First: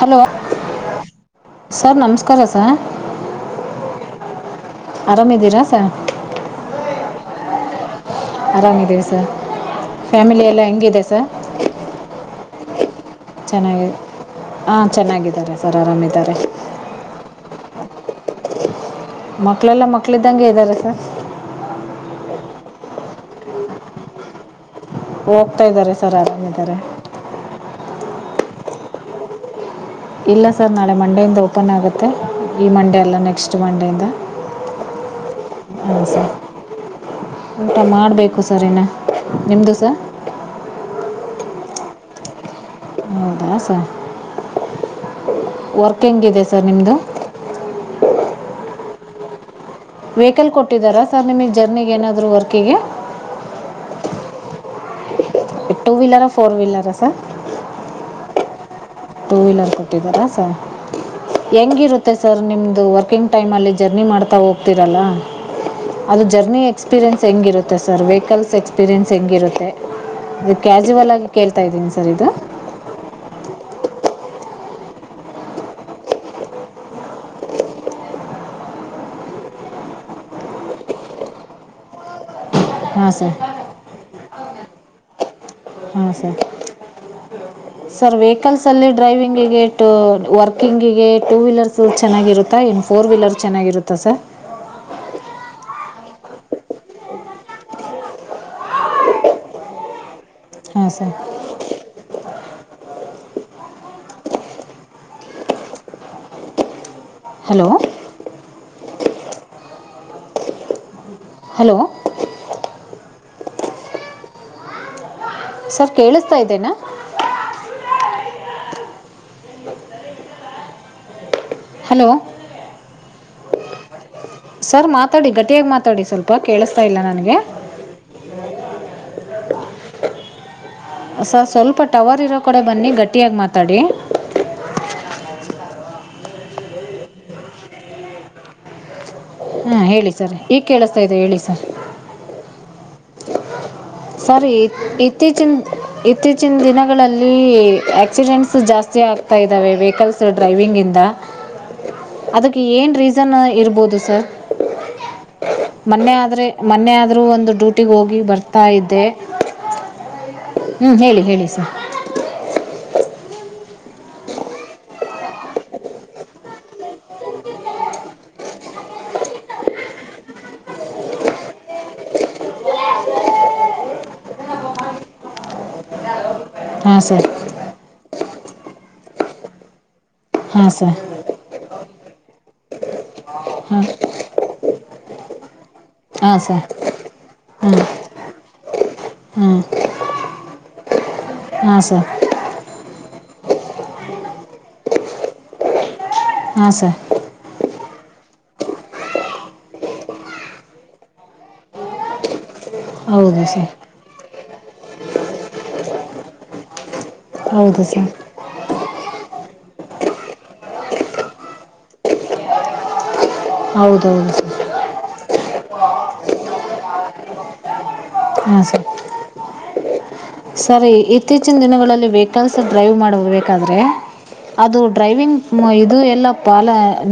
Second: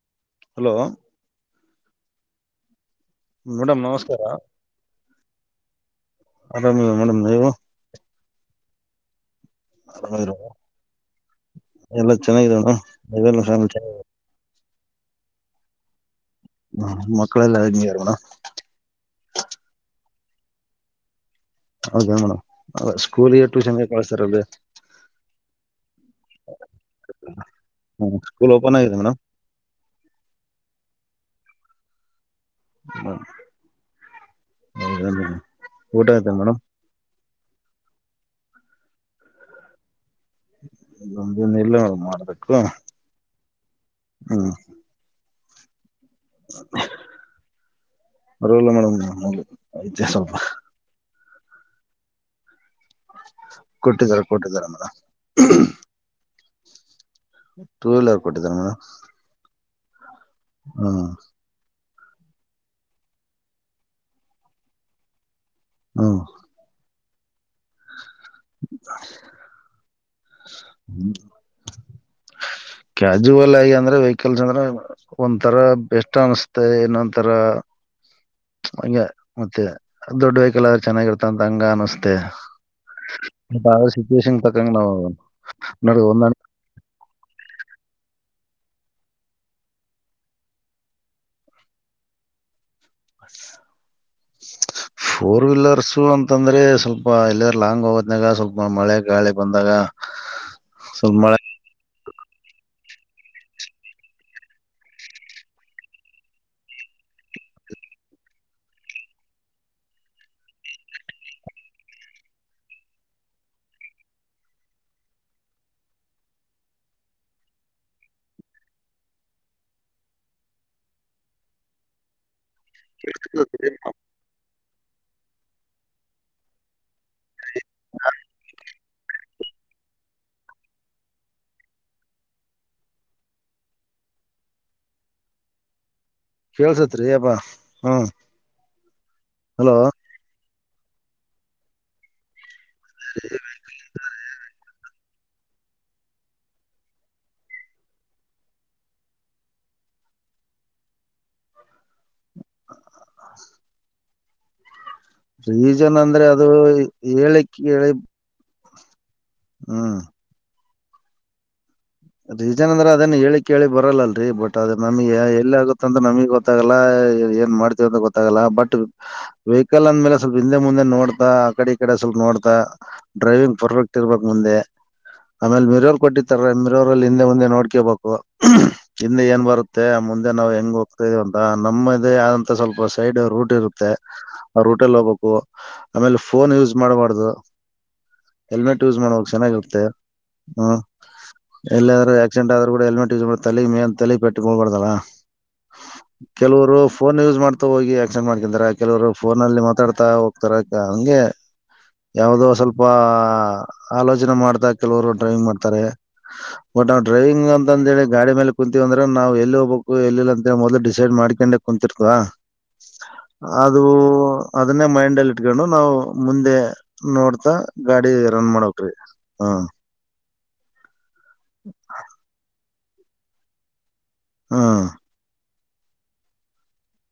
Hello. Hello sir ನಮಸ್ತೆ. Cooker ಸ. Madam ನಮಸ್ಕಾರ ಆರಾಮಿದ್ದೀರಾ ಸರ್ ಆರಾಮ ಮೇಡಮ್ ನೀವು. ಆರಾಮಿದ್ದೀವಿ ಸರ್. ಚ ಫ್ಯಾಮಿಲಿ ಎಲ್ಲ ಹೆಂಗಿದೆ ಸರ್ ಎಲ್ಲ ಚೆನ್ನಾಗಿದ. ಚೆನ್ನಾಗಿ ಹಾಂ ಚೆನ್ನಾಗಿದ್ದಾರೆ ಸರ್ ಆರಾಮಿದ್ದಾರೆ. ಹ್ಮ ಮಕ್ಕಳೆ ಎಲ್ಲಾ ನೀ ಬರಮಣ. ಮಕ್ಳೆಲ್ಲ ಮಕ್ಳ ಇದಿದ್ದಂಗೆ ಇದ್ದಾರೆ ಸರ್. ಹೌದಾ ಮೇಡಮ್ ಸ್ಕೂಲ್ ಟ್ಯೂಷನ್ಗೆ ಕಳ್ತಾರ ಅದು. ಹೋಗ್ತಾ ಇದಾರೆ ಸರ್ ಆರಾಮಿದ್ದಾರೆ. ಹ್ಮ ಸ್ಕೂಲ್ ಓಪನ್ ಆಗಿದೆ ಮೇಡಮ್. ಇಲ್ಲ ಸರ್ ನಾಳೆ ಮಂಡೆಯಿಂದ ಓಪನ್ ಆಗುತ್ತೆ. ಈ ಮಂಡೇ ಅಲ್ಲ ನೆಕ್ಸ್ಟ್ ಮಂಡೆಯಿಂದ ಹಾಂ ಊಟ ಸರ್. ಆಯ್ತಾ ಮೇಡಮ್ ಊಟ ಮಾಡಬೇಕು ಸರ್ ಇನ್ನ ನಿಮ್ಮದು ಸರ್ ನಮ್ದ ಇಲ್ಲ ಮಾಡಬೇಕು ದ ಸ ವರ್ ಹೆಂಗಿದೆ ಸರ್ ನಿಮ್ಮದು ಬರ ಇಲ್ಲ ಮೇಡಮ್ ನ ವೆಹಿಕಲ್ ಕೊಟ್ಟಿದಾರ ಸರ್ ನಿಮಗೆ ಜರ್ನಿಿಗೆ ಏನಾದರೂ ವರ್ಕಿಗೆ ಕೊಟ್ಟಿದ್ದಾರೆ ಕೊಟ್ಟಿದಾರಮ್ಮ ಟೂ ವೀಲರಾ ಫೋರ್ ವೀಲರಾ ಸರ್ ಟೂ ವೀಲರ್ ಕೊಟ್ಟಿದಾರ ಮಾಮ್ ಟೂ ವೀಲರ್ ಕೊಟ್ಟಿದ್ದಾರಾ ಹೆಂಗಿರುತ್ತೆ ಮತ್ತೆ ಸರ್ ನಿಮದು ವರ್ಕಿಂಗ್ ಟೈಮಲ್ಲಿ ಜರ್ನಿ ಮಾಡ್ತಾ ಹೋಗ್ತೀರಲ್ಲ ಹ್ಮ್ ಅದು ಜರ್ನಿ ಎಕ್ಸ್ಪೀರಿಯನ್ಸ್ ತಂಗಿರ ಇತ್ತೆ ಸರ್ ವೆಹಿಕಲ್ಸ್ ಎಕ್ಸ್ಪೀರಿಯನ್ಸ್ ಹೆೇಂಗಿರುತ್ತೆ ಇದು ಕ್ಯಾಜುವಲ್ ಆಗಿ ಕೇಳ್ತಾ ಇದ್ದೀನಿ ಸರ್ ಇದು ಕ್ಯಜುವಲ್ ಆಗಿ ಅಂದ್ರ ವೆಹಿಕಲ್ಸ್ ಅಂದ್ರ ಒಂದ ತರ ಬೆಸ್ಟ್ ಅನಸ್ತತೆ ಇನ್ನೊಂದ ತರ ಹಂಗ ಮತ್ತೆ ದೊಡ್ ವೆಹಿಕಲ್ ಆದ್ರೆ ಚೆನ್ನಾಗಿರ್ತ ಅಂತ ಹಂಗ ಅನಸ್ತೆೆ ಹಾಂ ಸರ್ ಸಿಚುಷವೇಷನ ಎ ನ ನಡಗ ಹಾಂ ಒಂದ ಸರ್ ಸರ್ ವೆಹಿಕಲ್ಸ ಅಲ್ಲಿ ಡ್ರೈವಿಂಗಿಗೆ ಟೂ ವರ್ಕಿಂಗಿಗೆ ಟೂ ವೀಲರ್ಸ್ ಚೆನ್ನಾಗಿರುತ್ತಾ ಇ ಫೋರ್ ವೀಲರ್ ಚೆನ್ನಾಗಿರುತ್ತಾ ಸರ್ ಸು ಅಂತಂದ್ರೆ ಸ್ವಲ್ಪ ಇಲ್ಲ ಲಾಂಗ್ ಹೋದ್ನಾಗ ಸ್ವಲ್ಪ ಮಳೆ ಗಾಳಿ ಬಂದಾಗ ಹಾಂ ಸರ್ ಸ್ವಲ್ಪ ಮಳೆ ಹಲೋ ಹಲೋ ಸರ್ ಕೇಳಸ್ತಾ ಇದ್ದೇನಾ ಹಲೋ ಹ ಸರ್ ಮಾತಾಡಿ ಗಟ್ಟಿಯಾಗಿ ಮಾತಾಡಿ ಸ್ವಲ್ಪ ಕೇಳಸ್ತಾ ಇಲ್ಲ ನನಗೆ ಹ ಸರ್ ಸ್ವಲ್ಪ ಟವರ್ ಇರೋ ಕಡೆ ಬನ್ನಿ ಗಟ್ಟಿಯಾಗಿ ಮಾತಾಡಿ ಕೇಳ್ಸತ್ರಿ ಅಬಾ ಹ್ಮ್ ಹ್ಮ ಹಲೋ ಹೇಳಿ ಸರಿ ಈಗ ಕೇಳಸ್ತಾ ಇದೆ ಹೇಳಿ ಸರ್ ಸ [inaudible] ಸರ್ ಇತ್- ಇತ್ತೀಚಿನ ಇತ್ತೀಚಿನ ದಿನಗಳಲ್ಲಿ ಆಕ್ಸಿಡೆಂಟ್ಸ್ ಜಾಸ್ತಿ ಆಗ್ತಾ ಇದ್ದಾವೆ ವೆಹಿಕಲ್ಸ್ ಡ್ರೈವಿಂಗಿಂದ ಅದಕ್ಕೆ ಏನ್ ರೀಸನ್ ಇರ್ಬೋದು ಸರ್ ರೀಜನ್ ಮೊನ್ನೆ ಅಂದ್ರೆ ಆದ್ರೆ ಅದು ಮೊನ್ನೆ ಆದ್ರೂ ಹೇಳಿ ಒಂದು ಕೇಳಿ ಡ್ಯೂಟಿಗೆ ಹೋಗಿ ಬರ್ತ [unintelligible] ಅರ್ಥ ಆಯ್ತು [unintelligible] ಹ್ಮ್ ಹ್ಮ್ ಹೇಳಿ ಹೇಳಿ ಸರ್ ರೀಸನ್ ಅಂದ್ರ ಅದೇನ್ ಹೇಳಿ ಕೇಳಿ ಬರಲ್ಲಲ್ರಿ ಬಟ್ ಅದ ನಮಗೆ ಎಲ್ಲಿ ಆಗುತ್ತ ಅಂತ ನಮಗ್ ಗೊತ್ತಾಗಲ್ಲ ಏನ್ ಮಾಡ್ತವ ಅಂತ ಗೊತ್ತಾಗಲ್ಲ ಬಟ್ ವೆಹಿಕಲ್ ಅಂದ್ಮೇಲೆ ಸ್ವಲ್ಪ ಹಿಂದೆ ಮುಂದೆ ನೋಡ್ತಾ ಆ ಕಡೆ ಈ ಕಡೆ ಸ್ವಲ್ಪ ನೋಡ್ತಾ ಡ್ರೈವಿಂಗ್ ಪರ್ಫೆಕ್ಟ್ ಇರ್ಬಕ್ ಮುಂದೆ ಆಮೇಲ್ ಮಿರರ್ ಕೊಟ್ಟಿರುತ್ತಾರೆ ಹಾಂ ರೋಡಲ್ಲಿ ಹಿಂದೆ ಸರ್ ಮುಂದೆ ನೋಡ್ಕೋಬೇಕು [unintelligible] ಹಿಂದೆ ಏನು ಬರುತ್ತೆ ಮುಂದೆ ನಾವು ಹಾಂ ಹೆಂಗ್ ಸರ್ ಹೋಗ್ತಾ ಇದೀವಿ ಅಂತ [unintelligible] [unintelligible] ಸ್ವಲ್ಪ ಸೈಡ್ ರೂಟ್ ಹಾಂ ಇರುತ್ತೆ ರೂಟಲ್ಲಿ ಹೋಗ್ಬೇಕು ಆಮೇಲೆ ಹಾಂ ಫೋನ್ ಸರ್ ಯೂಸ್ ಮಾಡಬಾರ್ದು ಹಾಂ ಹೆಲ್ಮೆಟ್ ಯೂಸ್ ಮಾಡಬೇಕು ಹಾಂ ಚೆನ್ನಾಗಿರುತ್ತೆ [unintelligible] ಹಾಂ ಸರ್ ಎಲ್ಲಾದ್ರೂ ಆಕ್ಸಿಂಟ್ ಆದ್ರೂ ಕೂಡ ಹೆಲ್ಮೆಟ್ ಯೂಸ್ ತಲೆ ಮೇಲೆ ತಲೆಗೆ ಪೆಟ್ಟ ಬೀಳಬಾರ್ದಲ್ಲ ಹಾಂ ಕೆಲವರು ಸರ್ ಫೋನ್ ಯೂಸ್ ಮಾಡ್ತಾ ಹೋಗಿ [unintelligible] ಕೆಲವರು ಫೋನಲ್ಲಿ ಮಾತಾಡ್ತಾ ಹೋಗ್ತಾರೆ ಹ ಯಾವುದು ಸ್ವಲ್ಪ ತುಂಬಾ ಹೌದು ಸರ್ ಆಲೋಚನೆ [unintelligible] ಕೆಲವರು ಡ್ರೈವಿಂಗ್ ಮಾಡ್ತಾರೆ ಒರಟ ಹೋರಟಿ ಡ್ರೈವಿಂಗ್ ಹೌದು ಅಂದ ಹೇಳಿ ಸರ್ ದಾಡಿ ಮೇಲೆ ಕುಂತೀವಿ ಅಂದ್ರೆ ನಾವು ಎಲ್ಲಿ ಹೋಗ್ಬೇಕು ಎಲ್ಲಿಲ್ಲ ಅಂತೇಳ ಮೊದ್ಲು ಡಿಸೈಡ್ ಮಾಡ್ಕೊಂಡೆ ಕುಂತಿರ್ತೀವ ಅದು ಹೌದೌದು ಅದನ್ನೇ ಮೈಂಡ್ [unintelligible] ಇಟ್ಕೊಂಡು ನಾವು ಮುಂದೆ ನೋಡ್ತಾ ಗಾಡಿ ರನ್ ಮಾಡಬೇಕು ಹಾ ಸರಿ ಇತ್ತೀಚಿನ ದಿನಗಳಲ್ಲಿ ವೆಹಿಕಲ್ಸ್ ಡ್ರೈವ್ ಮಾಡಬೇಕಾದ್ರೆ ಅದು ಹ್ಮ್ ಡ್ರೈವಿಂಗ್ ಇದು ಎಲ್ಲ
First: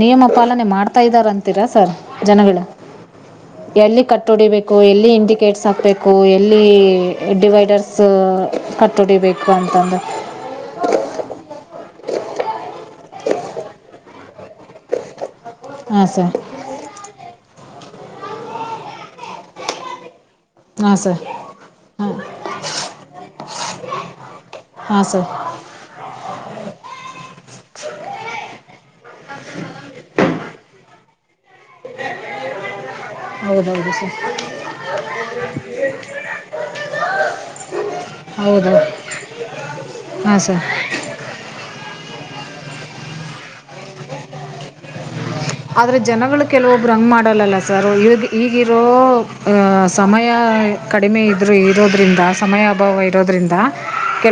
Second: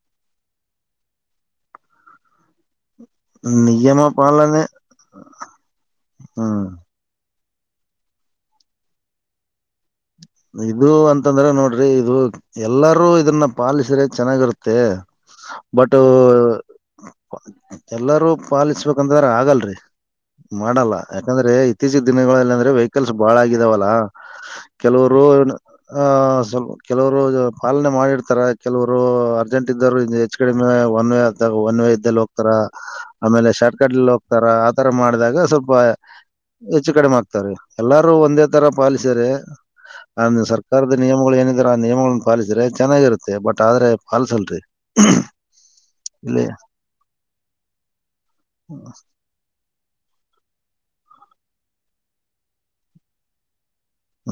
ನಿಯಮ ಪಾಲನೆ ಮಾಡ್ತಾ ಇದ್ದಾರೆ ಅಂತೀರಾ ಸರ್ ಜನಗಳು ನಿಯಮ ಎಲ್ಲಿ ಕಟ್ಟ ಪಾಲನೆ ಹೊಡಿಬೇಕು ಎಲ್ಲಿ ಇಂಡಿಕೇಟ್ರ್ಸ್ ಹಾಕ್ಬೇಕು ಎಲ್ಲಿ ಹ್ಮ್ ಡಿವೈನ್ಂಡರ್ ಸೋ ಕಟ್ಟೋಡಿ ಬೇಕು ಅಂತಂದ್ರ ಇದು [unintelligible] ಇದು ಎಲ್ಲಾರೂ ಇದನ್ನ ಪಾಲಿಸಿದರೆ ಚೆನ್ನಾಗಿರುತ್ತೆ ಬಟ್ ಹಾಂ ಸರ್ ಎಲ್ಲಾರೂ ಪಾಲಿಸ್ಬೇಕಂದ್ರ ಆಗಲ್ರಿ ಮಾಡಲ್ಲ ಹಾಂ ಸರ್ ಯಾಕಂದ್ರೆ ಇತ್ತೀಚ ಹಾಂ ದಿನಗಳಲ್ಲಿ ಅಂದ್ರೆ ವೆಹಿಕಲ್ಸ್ ಬಾಳ ಆಗಿದಾವಲ್ಲ. ಹಾಂ ಕೆಲವರು ಸರ್ ಅ ಸ್ವ ಕೆಲವರು ಪಾಲನೆ ಮಾಡಿರ್ತಾರ ಕೆಲವರು ಅರ್ಜೆಂಟ್ ಇದ್ದರು ಹೆಚ್ ಕಡಿಮೆ ಒನ್ ವೇ ಆದಾಗ ಒನ್ ವೇ ಇದ್ದಲ್ಲಿ ಹೋಗ್ತಾರ. ಆಮೇಲೆ ಶಾರ್ಟ್ ಹೌದೌದು ಕಟ್ಲ್ಲಿ ಸರ್ ಹೋಗ್ತಾರ ಆತರ ಮಾಡಿದಾಗ ಸ್ವಲ್ಪ ಹೆಚ್ಚು ಕಡಿಮೆ ಆಗ್ತಾರ ಎಲ್ಲಾರೂ ಒಂದೇ ತರ ಹೌದು ಪಾಲಿಸ್ರ ಅ ಹಾಂ ಸರ್ ಸರ್ಕಾರದ ನಿಯಮಗಳು ಏನಿದಾರ. ನಿಯಮನ್ನ ಪಾಲಿಸ್ರೆ ಚೆನ್ನಾಗಿರುತ್ತೆ ಬಟ್ ಆದ್ರೆ ಪಲ್ಸಲ್ರಿ ಆದ್ರೆ ಜನಗಳು ಕೆಲವೊಬ್ರು ಹಂಗ ಮಾಡಲ್ಲಲ್ಲ ಸರ್ ಈ ಈಗಿರೋ ಅ ಸಮಯ ಸಮಯ ಕಡಿಮೆ ಇದ್ರ ಇರೋದ್ರಿಂದ ಸಮಯ ಅಭಾವ ಇರೋದ್ರಿಂದ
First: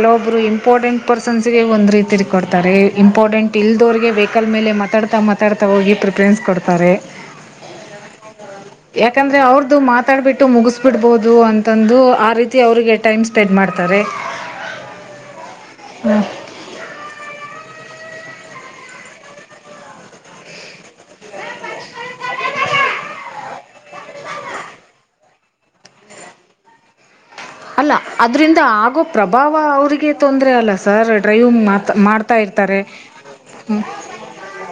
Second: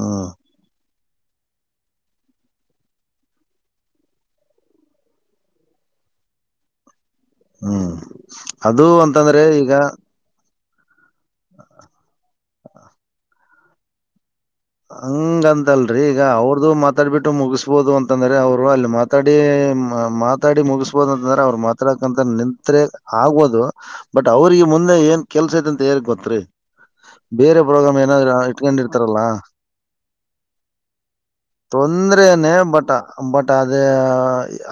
ಹ್ಮ್ ಇಂಪಾರ್ಟೆಂಟ್ ಪರ್ಸನ್ಸ್ಗೆ ಒಂದ ರೀತಿ ಕೊಡ್ತಾರೆ ಇಂಪಾರ್ಟೆಂಟ್ ಇಲ್ದೋರಗೆ ವೆಹಿಕಲ್ ಮೇಲೆ ಮಾತಾಡ್ತಾ ಮಾತಾಡ್ತಾ ಹೋಗಿ ಪ್ರ ಫ್ರೇನ್ಸ್ ಕೊಡ್ತಾರೆ ಹ್ಮ್ ಅದು ಯಾಕಂದ್ರೆ ಅಂತಂದ್ರೆ ಈಗ ಅವ್ರದು ಮಾತಾಡ್ಬಿಟ್ಟು ಮುಗಿಸ ಬಿಡ್ಬೋದು. ದು ಅಂತಂದು ಆ ರೀತಿ ಅವರಿಗೆ ಟೈಮ್ ಸ್ಪೆಂಡ್ ಮಾಡ್ತಾರೆ. ಹಂಗಂತಲ್ರರಿ ಈಗ ಅವ್ರದು ಮತ್ ಮಾತಾಡ್ಬಿಟ್ಟು ಮುಗಿಸಬಹುದು ಅಂತಂದ್ರೆ ಅವರು ಅಲ್ಲಿ ಮಾತಾಡಿ ಮಾತಾಡಿ ಮುಗಿಸಬಹುದು ಅಂತಂದ್ರೆ ಅವ್ರು ಮಾತಾಡಕಂತ ನಿಂತ್ರ ಆಗ್ಬಹದು ಬಟ್ ಅವ್ರಿಗೆ ಮುಂದೆ ಏನ್ ಕೆಲ್ಸ ಇ ಅಂತ ಹೇ ಗೊತ್ರಿ ಬೇರೆ ಅದ್ರಿಂದ ಆಗೋ ಪ್ರಭಾವ ಅವರಿಗೆ ತೊಂದರೆ ಅಲ್ಲ ಸರ್ ಡ್ರೈವಿಂಗ್ ಮಾತ್ ಮಾಡ್ತಾ ತೊಂದ್ರೆನೆೇ ಇರ್ತಾರೆ ಬಟ ಬಟ್ ಅದೇ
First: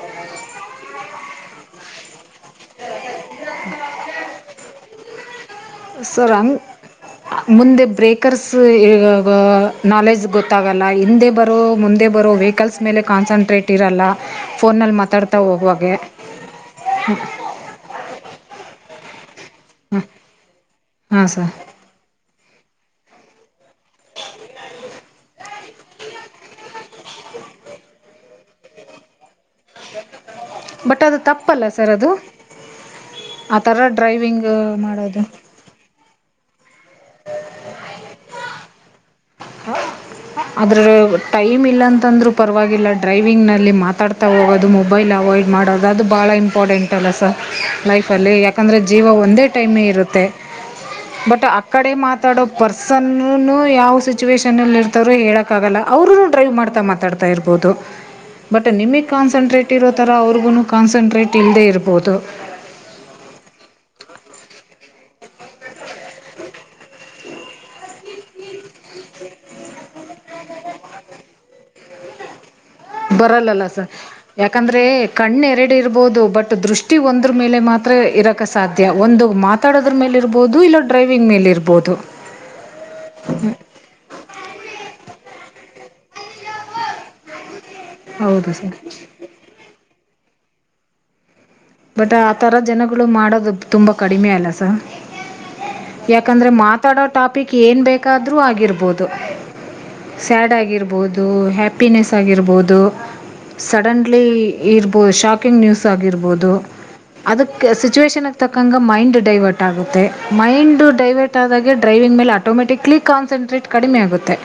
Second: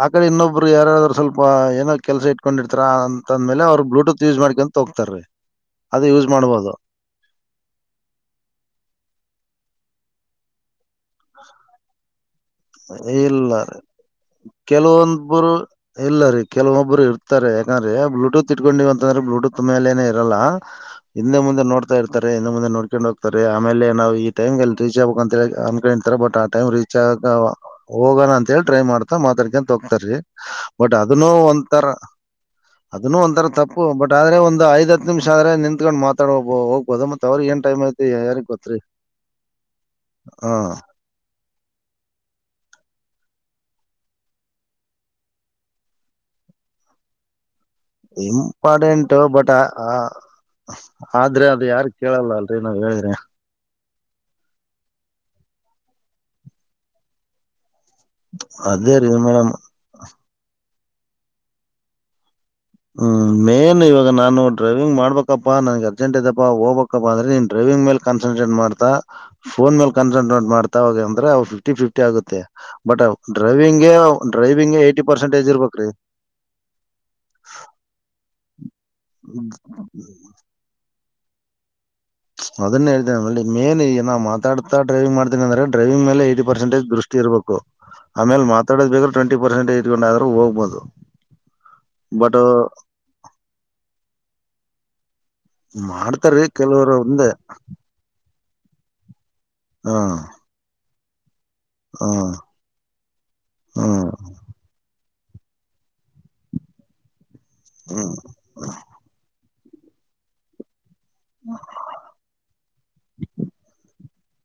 ಆ ಕಡೆ ಇನ್ನೊಬ್ರು ಯಾರಾದರು ಸ್ವಲ್ಪ ಏನೋ ಕೆಲಸ ಇಟ್ಕೊಂಡಿರ್ತಾರಾ. ಅಂದ್ಮೇ ಅವ್ರ ಬ್ಲೂತ್ ಯೂಸ್ ಮಾಡ್ಕಂತ ತ ಹೋಗ್ತಾರ್ರೀ. ಸರ್ ಹಂಗ ಮುಂದೆ ಬ್ರೇಕರ್ಸ್ ಈ ನಾಲೆಜ್ ಗೊತ್ತಾಗಲ್ಲ ಹಿಂದೆ ಬರೋ ಮುಂದೆ ಬರೋ ವ ಇಲ್ಲ ರೀ ಫೋನಲ್ಲಿ ಮಾತಾಡ್ತಾ ಕೆಲವೊಂದಬ್ಬರು ಹೋಗುವಾಗೆ ಇಲ್ಲ ರೀ ಕೆಲವೊಬ್ಬರು ಇರ್ತಾರೆ ಯಾಕಂದ್ರೆ ಬ್ಲೂಟೂತ್ ಇಟ್ಕೊಂಡಿವವ ಅಂತಂದ್ರೆ ಬ್ಲೂಟೂತ್ ಮೇಲೆನೆ ಇರಲ್ಲ ಹಾಂ ಹಿಂದೆ ಸರ್ ಮುಂದೆ ನೋಡ್ತಾ ಇರ್ತಾರೆ. ನ್ನು ಮುಂದ ನಡ್ಕೊಂಡು ಹೋಗ್ತಾರೆ. ಆಮೇಲೆ ನಾವು ಈ ಟೈಮಗೆಲ್ಲಿಬೇಕ ಅಂತ ಅನ್ಕೊಂಡತಾರ ಬಟ್ ಟೈಮ ರೀಚ್ ಆಗಕ ಹೋಗಣ ಅಂತ ಹೇಳಿ ಟ್ರೈ ಮಾಡ್ತಾ ಮಾತಾಡ್ ಹೋಗ್ತಾರಿ ಬಟ್ ಅದು ಅದನ್ನು ತಪ್ಪಲ್ಲ ಒಂಥರ ಸರ್ ಅದು ಅದನ್ನು ಒಂಥರ ಆ ತಪ್ಪು ಥರ ಬಟ್ ಆದ್ರೆ ಡ್ರೈವಿಂಗ್ ಒಂದು ಐದ ಹತ್ ಮಾಡೋದು ನಿಮಿಷ ಆದ್ರೆ ನಿತ್ಕೊಂಡ್ ಮಾತ್ರ ಮಾಾಡಬ ಹೋಗ್ಬೋದ ಮತ್ತತ್ ಅವ್ರ ಏನ್ ಟೈಮ್ ಐತಿ ಯಾರಿ ಗೊತ್ರಿ. ಹ ಅದ್ರ ಟೈಮ್ ಇಲ್ಲ ಅಂತಂದ್ರರು. ಪರವಾಗಿಲ್ಲ ಡ್ರೈವಿಂಗ್ನಲ್ಲಿ ಮಾತಾಡ್ತಾ ಹೋಗೋದು ಮೊಬೈಲ್ ಅವಾಯ್ಡ್ ಮಾಡೋದು ಅದು ಭಾಳ ಇಂಪಾರ್ಟೆಂಟಲ್ಲ ಸರ್. ಲೈಫಲ್ಲಿ ಯಾಕಂದ್ರೆ ಜೀವ ಇಂಪಾರ್ಟೆಂಟ್ ಒಂದೇ ಬಟ್ ಟೈಮೇ ಇರುತ್ತೆ ಆದ್ರೆ ಬಟ್ ಆ ಅದು ಯಾರು ಕಡೆ ಕೇಳಲ್ಲ ಮಾತಾಡೋ ಅಲ್ರರಿ ನಾವ್ ಪರ್ಸನ್ ಹೇಳಿದ್ರೆ ಯಾವ. ಸಿಚುವೇಷನಲ್ಲಿ. ಇವರು ಹೇಳಕ್ಕಾಗಲ್ಲ ಅವರು ಡ್ರೈವ್ ಮಾಡ್ತಾ ಮಾತಾಡ್ತಾ ಇರ್ಬೋದು. ಬಟ್ ಅದೇ ನಿಮಗ್ ರೀ ಮೇಡಮ್ ಕಾನ್ಸಂಟ್ರೇಟ್ ಇರೋ ತರ ಅವ್ರಿಗೂ ಕ. ಕಾನ್ಸನ್ಟ್ರೇಟ್ ಇಲ್ಲದೇ ಇರ್ಬೋದು. ಹಬೇಕಪ್ಪಾ ನನ್ಗೆ ಅರ್ಜೆಂಟ್ ಇದಪ್ಪಾ ಹೋಗ್ಬೇಕಾಪ್ಪ ಅ್ರೆ ನೀನ್ ಡೈವಿಂಗ್ ಮೇ ಕನ್ಸಟ್ರೇಟ್ ಮಾಡ್ಾಫೋನ್ ಮೇಲ್. ಕನ್ಸಂಟಟ್ ಮಾಡತಾವ ಅಂದ್ರೆವು ಫ್ಟಿಫಿಫಿ. ಷ್ಟ ಆಗುತ್ತೆ. ಬಟ್ ಬರಲ್ಲಲ್ಲ ಸರ್ ಡ್ರೈವಿಂಗ್ಗೆ ಡ್ರೈವಿಂಗ್ಗೆ ಯಾಕಂದ್ರೆ ಏಯ್ಟಿ ಕಣ್ಣ ಪರ್ಸೆಂಟೇಜ್ ಎರಡು ಇರ್ಬೇಕ್ರಿ ಇರ್ಬಹುದು ಬಟ್ ದೃಷ್ಟಿ ಒಂದ್ರ. ಮೇಲೆ ಮಾತ್ರ ಇರಕ್ಕೆ ಸಾಧ್ಯ. ಒಂದು ಮಾತಾಡೋದ್ರ ಮೇಲೆ ಇರಬಹುದು ಇಲ್ಲೊ. ಡ್ರೈವಿಂಗ್ ಮೇಲಿ ಇರ್ಬೋದು. ಅದನ್ನೇ ಹೇತೇನೆಲ್ಲಿ ಮೇನ್ ಈಗ ನಾ ಮಾತಾಡ್ತ ಡ್ರೈವಿಂಗ್ ಮಾಡ್ತ. ಂದ್ರೆಡೈವಿಂಗ ಮೇ ಟಿ ಪರ್ಸೆಟಜ ದೃಷ್ಟಿ ಇಬೇಕು. ಆಮೇಲೆ ಹೌದು ಸರ್ ಮಾತಾಡ ಬೇಕ್ರ ಟ್ವೆಂಟ ಪರ್ೆಂಟ್ ಇಟ್ೊಂಡ. ಹೋಗ್ಬೋದು. ಬಟ್ ಆ ತರ ಜನಗಳು ಮಾಡೋದು ತುಂಬಾ ಕಡಿಮೆ ಅಲ್ಲ. ಸ. ಮಾಡ್ತಾರೀ ಯಾಕಂದ್ರೆ ಕೆಲವರು ಮಾತಾಡೋ ಒಂದೆ ಟಾಪಿಕ್ ಏನ್ ಬೇಕಾದ. ೂ ಆಗಿರ್ಬೋದು. ಹಾ ಸ್ಯಾಡ್ ಆಗಿರ್ಬಹುದು. ದೂ. ಹಾ ಹ್ಯಾಪಿನೆಸ್ ಆಗಿರ್ಬೋದು ಹ್ಮ್ ಸಡನ್ಲಿ ಇರ್. ಪ ಶಾಕಿಂಗ್ ನ್ಯೂಸ್ ಆಗಿರ್ಬೋದು. ಅದಕ್ಕೆ ಹ್ಮ್ ಸಿಚುವೇೇಶನ್ ತಕ್ಕಂಗ ಮೈಂಡ್ ಡೈವರ್ಟ್. ಆಗುತ್ತೆ ಮೈಂಡ್. ೈವರ್ಟ್ ಆದ ಡ್ರೈವಿಂಗ್ೇಲೆ ಆಟೋಮೆಟಿಕ್ ಕನ್ಸನ್ಟ್ರೇಟ್ ಕಡಿಮೆ ಆುತ್ತೆ. ಮತ್ತುೆ.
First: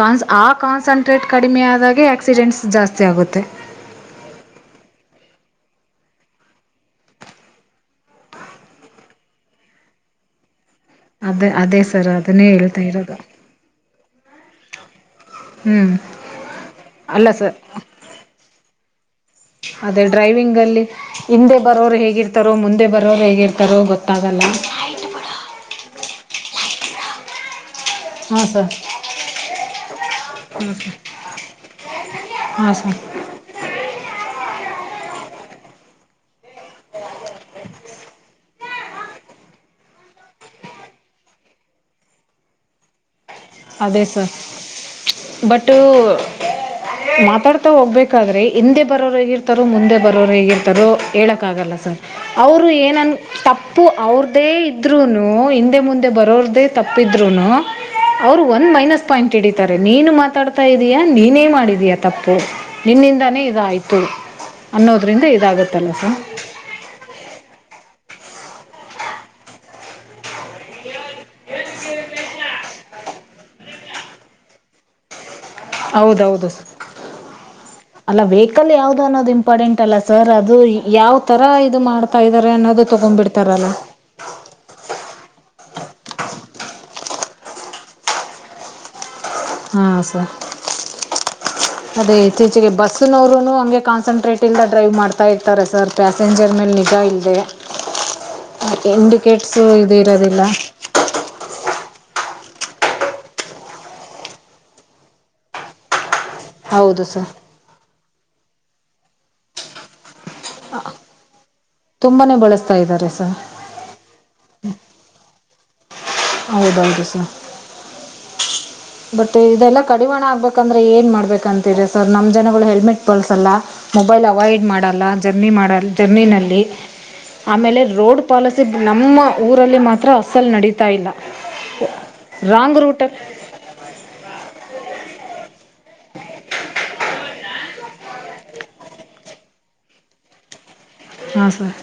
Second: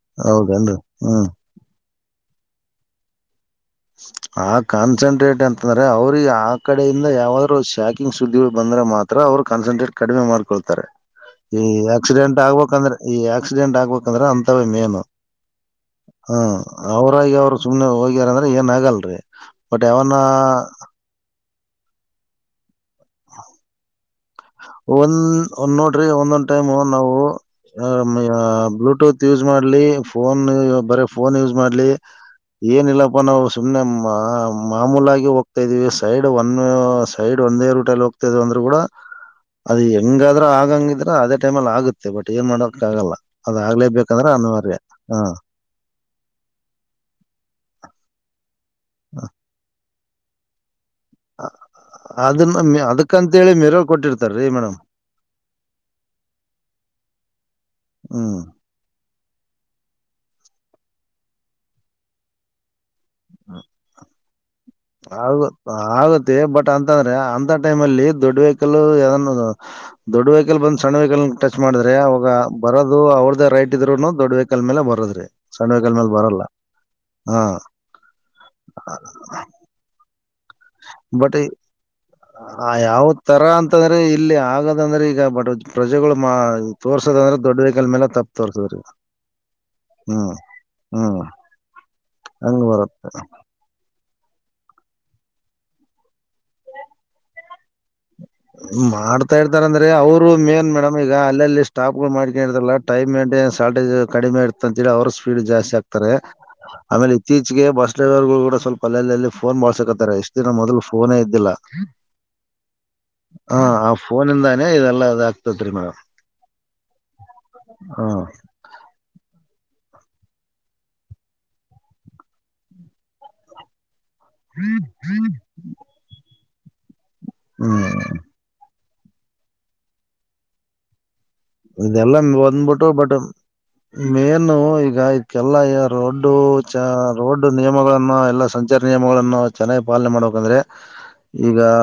ಕಾನ್ ಆ ಹೌದೇನ್ರಿ ಹ್ಮ್ ಕಾನ್ಸಂಟ್ರೇಟ್ ಕಡಿಮೆ ಆದಾಗ. ಆಕ್ಸಿಡೆಂಟ್ಸ್ ಜಾಸ್ತಿ ಆಗುತ್ತೆ. ಆ ಕಾನ್ಸಂಟ್ರೇಟ್ ಅಂತಂದ್ರೆ ಅವ್ರಿಗೆ ಆ ಕಡೆಯಿಂದ ಯಾವಾದ್ರು ಶಾಕಿಂಗ್ ಸುದ್ದಿಗಳು ಬಂದ್ರೆ ಮಾತ್ರ ಅವರು ಕಾನ್ಸಂಟ್ರೇಟ್ ಕಡಿಮೆ ಮಾಡ್ಕೊಳ್ತಾರೆ. ಅದೇ ಈ ಅದೇ ಸರ್ ಆಕ್ಸಿಡೆಂಟ್ ಅದನ್ನೇ ಹೇಳ್ತಾ ಆಗ್ಬೇಕಂದ್ರೆ ಇರೋದು ಈ ಆಕ್ಸಿಡೆಂಟ್ ಆಗ್ಬೇಕಂದ್ರೆ ಅಂತ. ಇಂತವೆ ಮೇನು. ಹ್ಞೂ ಹಾ ಅಲ್ಲ ಅವರಾಗಿ ಅವ್ರು ಸರ್ ಸುಮ್ನೆ ಹೋಗ್ಯಾರ ಆಂದ್ರ. ಏನ್ ಆಗಲ್ ಬಟ್ ಯಾವನ್ನ. ಬರೋ್ ಹೇಗಿರ್ತಾರೋ ಮುಂದೆ ಬರೋರು ಹೇರ್ತಾರೋ ಗೊತ್ತಿಲ್ಲ. ಒಂದ್ ಒಂದ್ ನೋಡ್ರಿ ಒಂದೊ. ಟೈಮು ನಾವು. ಹಾಂ ಸರ್ ಬ್ಲೂಟೂತ್ ಯೂಸ್ ಮಾಡ್ಲಿ ಫೋನ್ ಬರ ಫೋನ್ ಯೂಸ್ ಮಾಡ್ಲಿ ಹಾಂ ಸರ್ ಏನಿಲ್ಲಪ್ಪ ನಾವು ಸುಮ್ನೆ. ಮಾಮೂಲಾಗಿ ಹೋಗ್ತಾ ಇದೀವಿ ಸೈಡ್ ಒನ್. ಸೈಡ್ ಒಂದೇ ರೂಟಲ್ಲಿ ಹೋಗ್ತದ ಅಂದ್ರೆ. ತೂಗುಡ. ಅದ್ ಹೆಂಗಾದ್ರ ಆಗಂಗಿದ್ರ ಅದೇ ಟೈಮಲ್ಲಿ ಆಗುತ್ತೆ ಬಟ್ ಏನ್ ಮಾಡೋಕ ಆಗಲ್ಲ. ಅದೇ ಅದಾಗಗ್ಲೇಬೇಕೇಕಂದ್ರೆ ಸರ್ ಅನಿವಾರ್ಯ ಹಾ. ಬಟ್ ಮಾತಾಡ್ತಾ ಹೋಗ್ಬೇಕಾದ್ರಿ ಹಿಂದೆ ಬರೋರ ಹಗ ಇರ್ತಾರೋ ಮುಂದೆ. ಬರೋರು ಹೇಗಿರ್ತಾರೋ. ಹೇಳೋಕ್ಕಾಗಲ್ಲ ಸರ್ ಅವರು ಅದನ್ನ ಏನನ್ನ ಅದಕ್ಕಂತೇಳಿ ತಪ್ಪು ಮಿರರ್ ಕೊಟ್ಟಿರ್ತಾರೀ ಅವ್ರದೇ ಮೇಡಮ್ ಇದ್ರೂ ಹಿಂದೆ ಮುಂದೆ ಬರೋ್ರದೇ ತಪ್ಪಿದ್ರೂ. ಹ್ಮ್ ಅವರು ಒಂದು ಮೈನಸ್. ಪಾಯಿಂಟ್ ಹಿಡಿತಾರೆ ನೀನು ಮಾತಾಡ್ತಾ ಇದೀಯಾ ನೀನೇ ಮಾಡಿದೀಯ ತಪ್ಪು ನಿನ್ನಿಂದಾನೇ ಇದಾಯ್ತು. ಆಗ ಆಗತ್ತೆ ಬಟ್ ಅಂತಂದ್ರೆ ಅಂತ ಟೈಮ್ ಅಲ್ಲಿ. ದೊಡ್ ವೆಹಕಲ್ ದೊಡ್ ವೆಹಕಲ್ ಬಂದ. ಸಣ್ ವೆಹಿಕಲ್ ಟಚ್ ಮಾಡಿದ್ರೆ ಅವಾಗ ಬರೋದು ಅವ್ರದೆ. ರೈಟ್ ಇದ್ರುನು ದೊಡ್ವೇಕಲ್ ಮೇಲೆ ಬರದ್ರಿ. ಹೌದೌದು ಅಲ್ಲ ವೆಹಿಕಲ್ ಯಾವ್ದ ಅನ್ನೋದು ಇಂಪಾರ್ಟೆಂಟ್. ಇಲ್ಲ ಸರ್ ಅದು. ಯಾವ ಬಟ್ ತರ ಇದು ಮಾಡ್ತಾ ಇದಾರೆ ಅನ್ನೋದು ಯಾವ ತರ ತಗೊಂಡ್ಬಿಡ್ತಾರಲ್ಲ ಅಂತಂದ್ರೆ ಇಲ್ಲಿ ಆಗದಂದ್ರೆ ಈಗ ಬಟ್. ಪ್ರಜೆಗಳು ಮಾ ತೋರ್ಸದ ಅಂದ್ರೆ ದೊಡ್ಡ ವಕಲ್ ಮೇಲೆ ತಪ್ಪು ತೋರ್ಸದ್ರ ಈಗ. ಹಾ ಸರ್ ಅದೇ ಹಂಗ್ ಇತ್ತೀಚೆಗೆ ಬರತ್ ಬಸ್ಸನವರುೂನು ಹಗೆ ಕಾನ್ಸಂಟ್ರೇಟ್ ಇಲ್ದೆ ಡ್ರೈವ್ ಮಾಡ್ತಾ ಇರ್ತಾರೆ ಸರ್. ಪ್ಯಾಸೆಂಜರ್ ಮೇಲೆ ನಿಗಾ ಇಲ್ಲ್ದೆ. ಮಾಡ್ತಾ ಇರ್ತಾರ ಅಂದ್ರೆ ಅವರು ಇರೋದಿಲ್ಲ ಮೇನ್ ಮೇಡಮ್ ಈಗ ಅಲ್ಲೆಲ್ಲಿ ಸ್ಟಾಪ್ಗಳು ಮಾಡ. ಲ್ಲ ಟೈಮ್ ಮೇಂಟೈನ್ ಶಾರಲ್್ಟಜ ಕಡಿಮೆ ಇತ ಅಂತಿ ಅವರು ಸ್ಪೀಡ್ ಜಾಸ್ತಿ ಆಗ್ತಾರೆ. ಹೌದು ಆಮೇಲೆ ಸರ್ ಇತ್ತೀಚೆಗೆ ಬಸ್ ಡೇವರ್ಗಳು ಕೂಡ ಸ್ವಲ್ಪ. ಕೊಲ ಫೋನ್ ಮಾಡ್ಸಕತ್ತಾರೆ ಎಷ್ಟು. ದಿನ ಮೊದಲು ಫೋನೇ ಇದ್ದಿಲ್ಲ. ತುಂಬಾ ಬಳಸ್ತಾ ಇದ್ದಾರೆ ಸರ್ ಹ ಆ ಫೋನಿಂದಾನೇ ಇದೆಲ್ಲ ಅ ಆಗ್ತತ್ರಿ ಮೇಡಮ್ ಹೌದೌದು ಸರ್ ಹಾ. ಬಟ್ ಇದೆಲ್ಲ ಕಡಿವಾಣ ಆಗ್ಬೇಕಂದ್ರೆ ಏನ್ ಮಾಡ್ಬೇಕಂತ್ರ ಸರ್ ನಮ್ ಜನಗಳು ಹೆಲ್ಮೆಟ್ ಬಳಲ್ಸಲ್ಲ. ಮೊಬೈಲ್ ಅವಾಯ್ಡ್ ಮಾಡಲ್ಲ. ಮಾಡ ಜರ್ನಿ. ಟ್ಟಿನಲ್ಲಿ. ಆಮೇಲೆ ಹ್ಮ್ ರೋಡ್ ಪಾಲಿಸಿ. ನಮ್ಮ ಊರಲ್ಲಿ ಮಾತ್ರ ಅಸಲ್ಲಿ ನಡೀತಾ ಇಲ್ಲ. ಇದೆಲ್ಲ ರಾಂಗ್ ಹೊಂದ್ಬಿಟ್ಟು ಬಟ್ ರೂಟಲ್ಲಿ ಮೇನು ಈಗ. ಹ್ಮ್ಮ್. ಅಲ್ಲ ಯ ರೋಡ್ಡು ಚ. ರೋಡ್ ನಿಯಮಗಳಗಳನ್ನು ಎಲ್ಲಾ ಸಂಚಾರ ನಿಯಮಗಳನ್ನು ಚೆನ್ನಾಗಿ ಪಾಲನೆ ಮಾಡ್ಬೇಕಂದ್ರೆ. ಹಾಂ ಈಗ sir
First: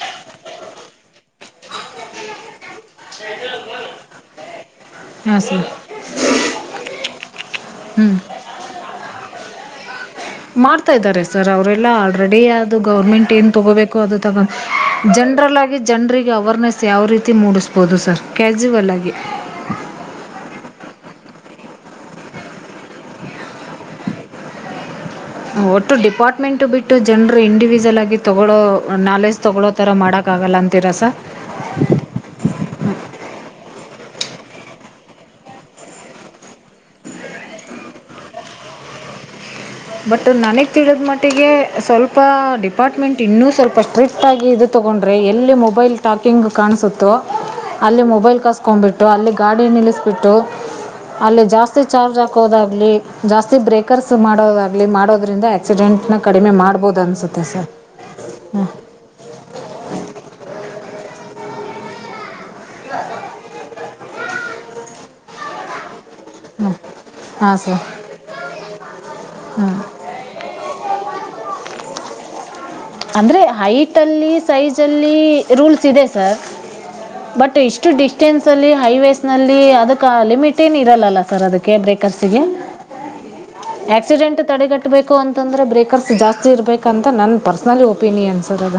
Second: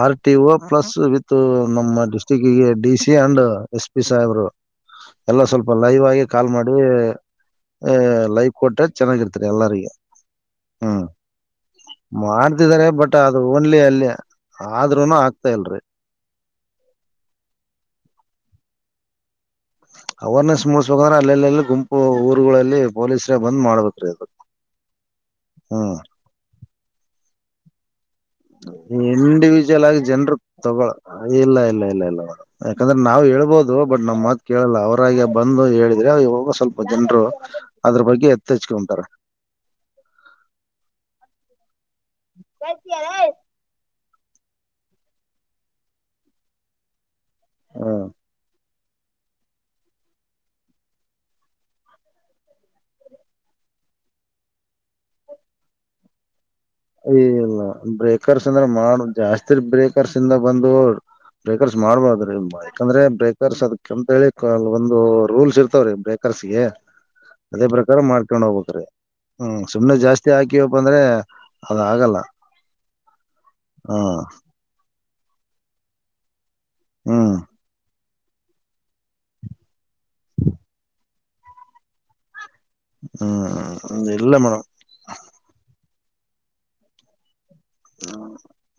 R T O plus with. ನಮ್ಮ ಡಿಸ್ಟ್ರಿಕ್ಿಗೆ. D C and S. P ಸಾಹೇಬ್ರು ಹಾಂ ಎಲ್ಲ ಸರ್ ಸ್ವಲ್ಪ ಲೈವ್ ಆಗಿ ಕಾಲ್ ಮಾಡಿ ಹ್ಞೂ ಲೈವ್ ಕೊಟ್ಟ ಚೆನ್ನಾಗಿರ್ತಾರೆ ಎಲ್ಲಾರಗ. ಮಾಡ್ತಾ ಇದ್ದಾರೆ ಸರ್ ಅವರೆಲ್ಲ ಆಲ್ರೆಡಿ ಅದು ಮಾಡ್ತಿದ್ದಾರೆ ಬಟ್ ಗೌರ್ಮೆಂಟ್ ಅದು ಏನ್ ಓನ್ಲಿ ತಗೋಬೇಕು ಅಲ್ಲಿ ಅದು ತಗೊಂಡ ಆದ್ರೂನು ಆಗ್ತಾ ಜನ್ರಲ್ ಆಗಿ ಇಲ್ರಿ ಜನರಿಗೆ ಅವೇರ್ನೆಸ್ ಯಾವ ರೀತಿ. ಮೂಡಿಸ್ಬೋದು ಸರ್ ಕ್ಯಾಜುವಲ್ ಆಗಿ. ಅವೇರ್ನೆಸ್ ಮೂಡಿಸಬೇಕಂದ್ರೆ ಅೆಲ್ಲೆಲ್ಲ ಗುಂ. ಊರುಗಳಲ್ಲಿ ಪೊಲೀಸ್ರೇ ಬಂದ್ ಮಾಡ್ಬೇಕ್ರೀ ಅದು. ಒಟ್ಟು ಹ್ಮ್ ಡಿಪಾರ್ಟ್ಮೆಂಟ್ ಬಿಟ್ಟು ಜನರು ಇಂಡಿವಜ. ಲ್ಲ. ಇಂಡಿವಿಜುವಲ್ ಆಗಿ ಜನ್ರು ಮಾಡೋಕ್ಕಾಗಲ್ಲ ತಗೊಳ ಅಂತೀರಾ ಸರ್ ಇಲ್ಲ ಇಲ್ಲ ಇಲ್ಲ ಇಲ್ಲ ಯಾಕಂದ್ರೆ ನಾವ್ ಹೇಳ್ಬೋದು. ಬಟ್ ನಮ್ ಮಾತ್ ಕೇಳಲ್ಲ ಅವರಾಗ ಬಂದು ಹೇಳಿದ್ರೆ ಹೋಗ ಸ್ವಲ್ಪ ಜನ್ರು ಅದ್ರ ಬಗ್ಗೆ ಎತ್ತೆಚ್ಕಟಾರ. ಬಟ್ ನನಗ್ ತಿಳಿದ ಮಟ್ಟಿಗೆ. ಸ್ವಲ್ಪ ಡಿಪಾರ್ಟ್ಮೆಂಟ್ ಇನ್ನೂ ಸ್ವಲ್ಪ ಸ್ಟ್ರಿಕ್. ಅಾಗಿಿ ಇದು ತಗೊಂಡ್ರೆ ಎಲ್ಲಿ ಮೊಬೈಲ್ ಟಾಕಿಂಗ್ ಕಾಣಸುತ್ತು. ಹ ಅಲ್ಲಿ ಮೊಬೈಲ್ ಕ. ಹಾಕೊಂಡ್ಬಿಟ್ಟು ಅಲ್ಲಿ ಗಾಡಿ ನಿಲ್ಲಿಸಬಿಟ್ಟು ಅಲ್ಲಿ ಜಾಸ್ತಿ ಚಾರ್ಜ್ ಹಾಕೋದಾಗ್ಲಿ ಜಾಸ್ತಿ ಬ್ರೇಕರ್ಸ್ ಮಾಡೋದಾಗಲಿ. ಮಾಡೋದ್ರಿಂದ ಆಕ್ಸಿಡೆಂಟ್ ನ ಕಡಿಮೆ ಮಾಡ. ಇಲ್ಲ ಬ್ರೇಕರ್ಸ್ ಅಂದ್ರೆ ಮಾಡ ಜಾಸ್ತಿ ಬ್ರೇಕರ್ಸ್ ಇಿಂದ ಬಂದೋ. ಬ್ರೇಕರ್ಸ್ ಮಾಡ್ಬೋ್ರ. ಯಾಕಂದ್ರೆ ಬ್ರೇಕರ್ಸ್ ಅದಕಂತ ಹೇಳಿ ಕ ಒಂದು ರೂಲ್ಸ್ ಇರ್. ತೂರಿ ಕರ್ಸಿಗೆ ಹಾಂ ಹಾಂ ಅದೇ ಸರ್ ಪ್ರಕಾರ ಮಾಡ್ಕೊಂಡ್ ಹೋಗ್ಬ್ರೀ ಹ್ಮ್ ಹಾಂ ಸುಮ್ನೆ ಜಾಸ್ತಿ ಹಾಕಿವಪ್ಪ ಅಂದ್ರೆ ಅದಾಗಲ್ಲ ಅಂದ್ರೆ ಹೈಟ್ ಅಲ್ಲಿ ಸೈಜ್ ಅಲ್ಲಿ ಇಲ್ಲಿ ರೂಲ್ಸ್ ಇದೆ ಸರ್ ಹ್ಮ್ ಬಟ್ ಇಷ್ಟು ಡಿ ಸ್ ಅಲ್ಲಿ ಹೈವೇಸ್ ನಲ್ಲಿ ಅದ ಕಾಲ ಲಿಮೀಟ ಏನೀರಲ್ಲ ಅಲ್ಲ ಸ ಸರ ಅದಕ್ಕೆ ಬ್ರೇಕರ್ಸಿಗೆ ಹ್ಮ್ ಇಲ್ಲ ಆಕ್ಸಿಡೆಂಟ್ ಮೇಡಮ್ ತಡೆಗಟ್ಟಬೇಕು ಅಂತಂದ್ರೆ ಬ್ರೇಕರ್ ಜಾಸ್ತಿ ಇರ್ಬೇಕಂತ ನನ್ ಪರ್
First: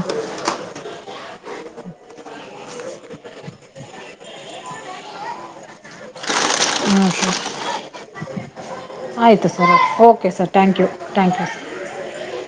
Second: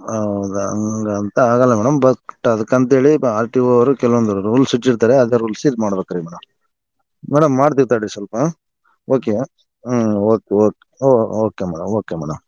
ಹೌದಾ ಹಂಗಂತ ಆಗಲ್ಲ ಮೇಡಮ್ ಬ ಅದಕ ಅಂತೇಳಿ ಆರ್ಟಿ ಓ ಅವರು ಕೆಲವೊಂದು ರೂಲ್ಸ್ ಇಟ್ಟಿರ್ತಾರೆ ಅದ ರೂಲ್ಸ್ ಇದ್ ಮಾಡ್ಬೇಕ ರೀ ಮೇಡಮ್ ಹ್ಞೂ ಸರ್ ಮೇಡಮ್ ಮಾಡ್ತೀವಿ ತಡಿ ಸ್ವಲ್ಪ ಓಕೆ ಆಯಿತು ಸರ್ ಹ್ಮ okay sir thank you thank you sir okay madam okay madam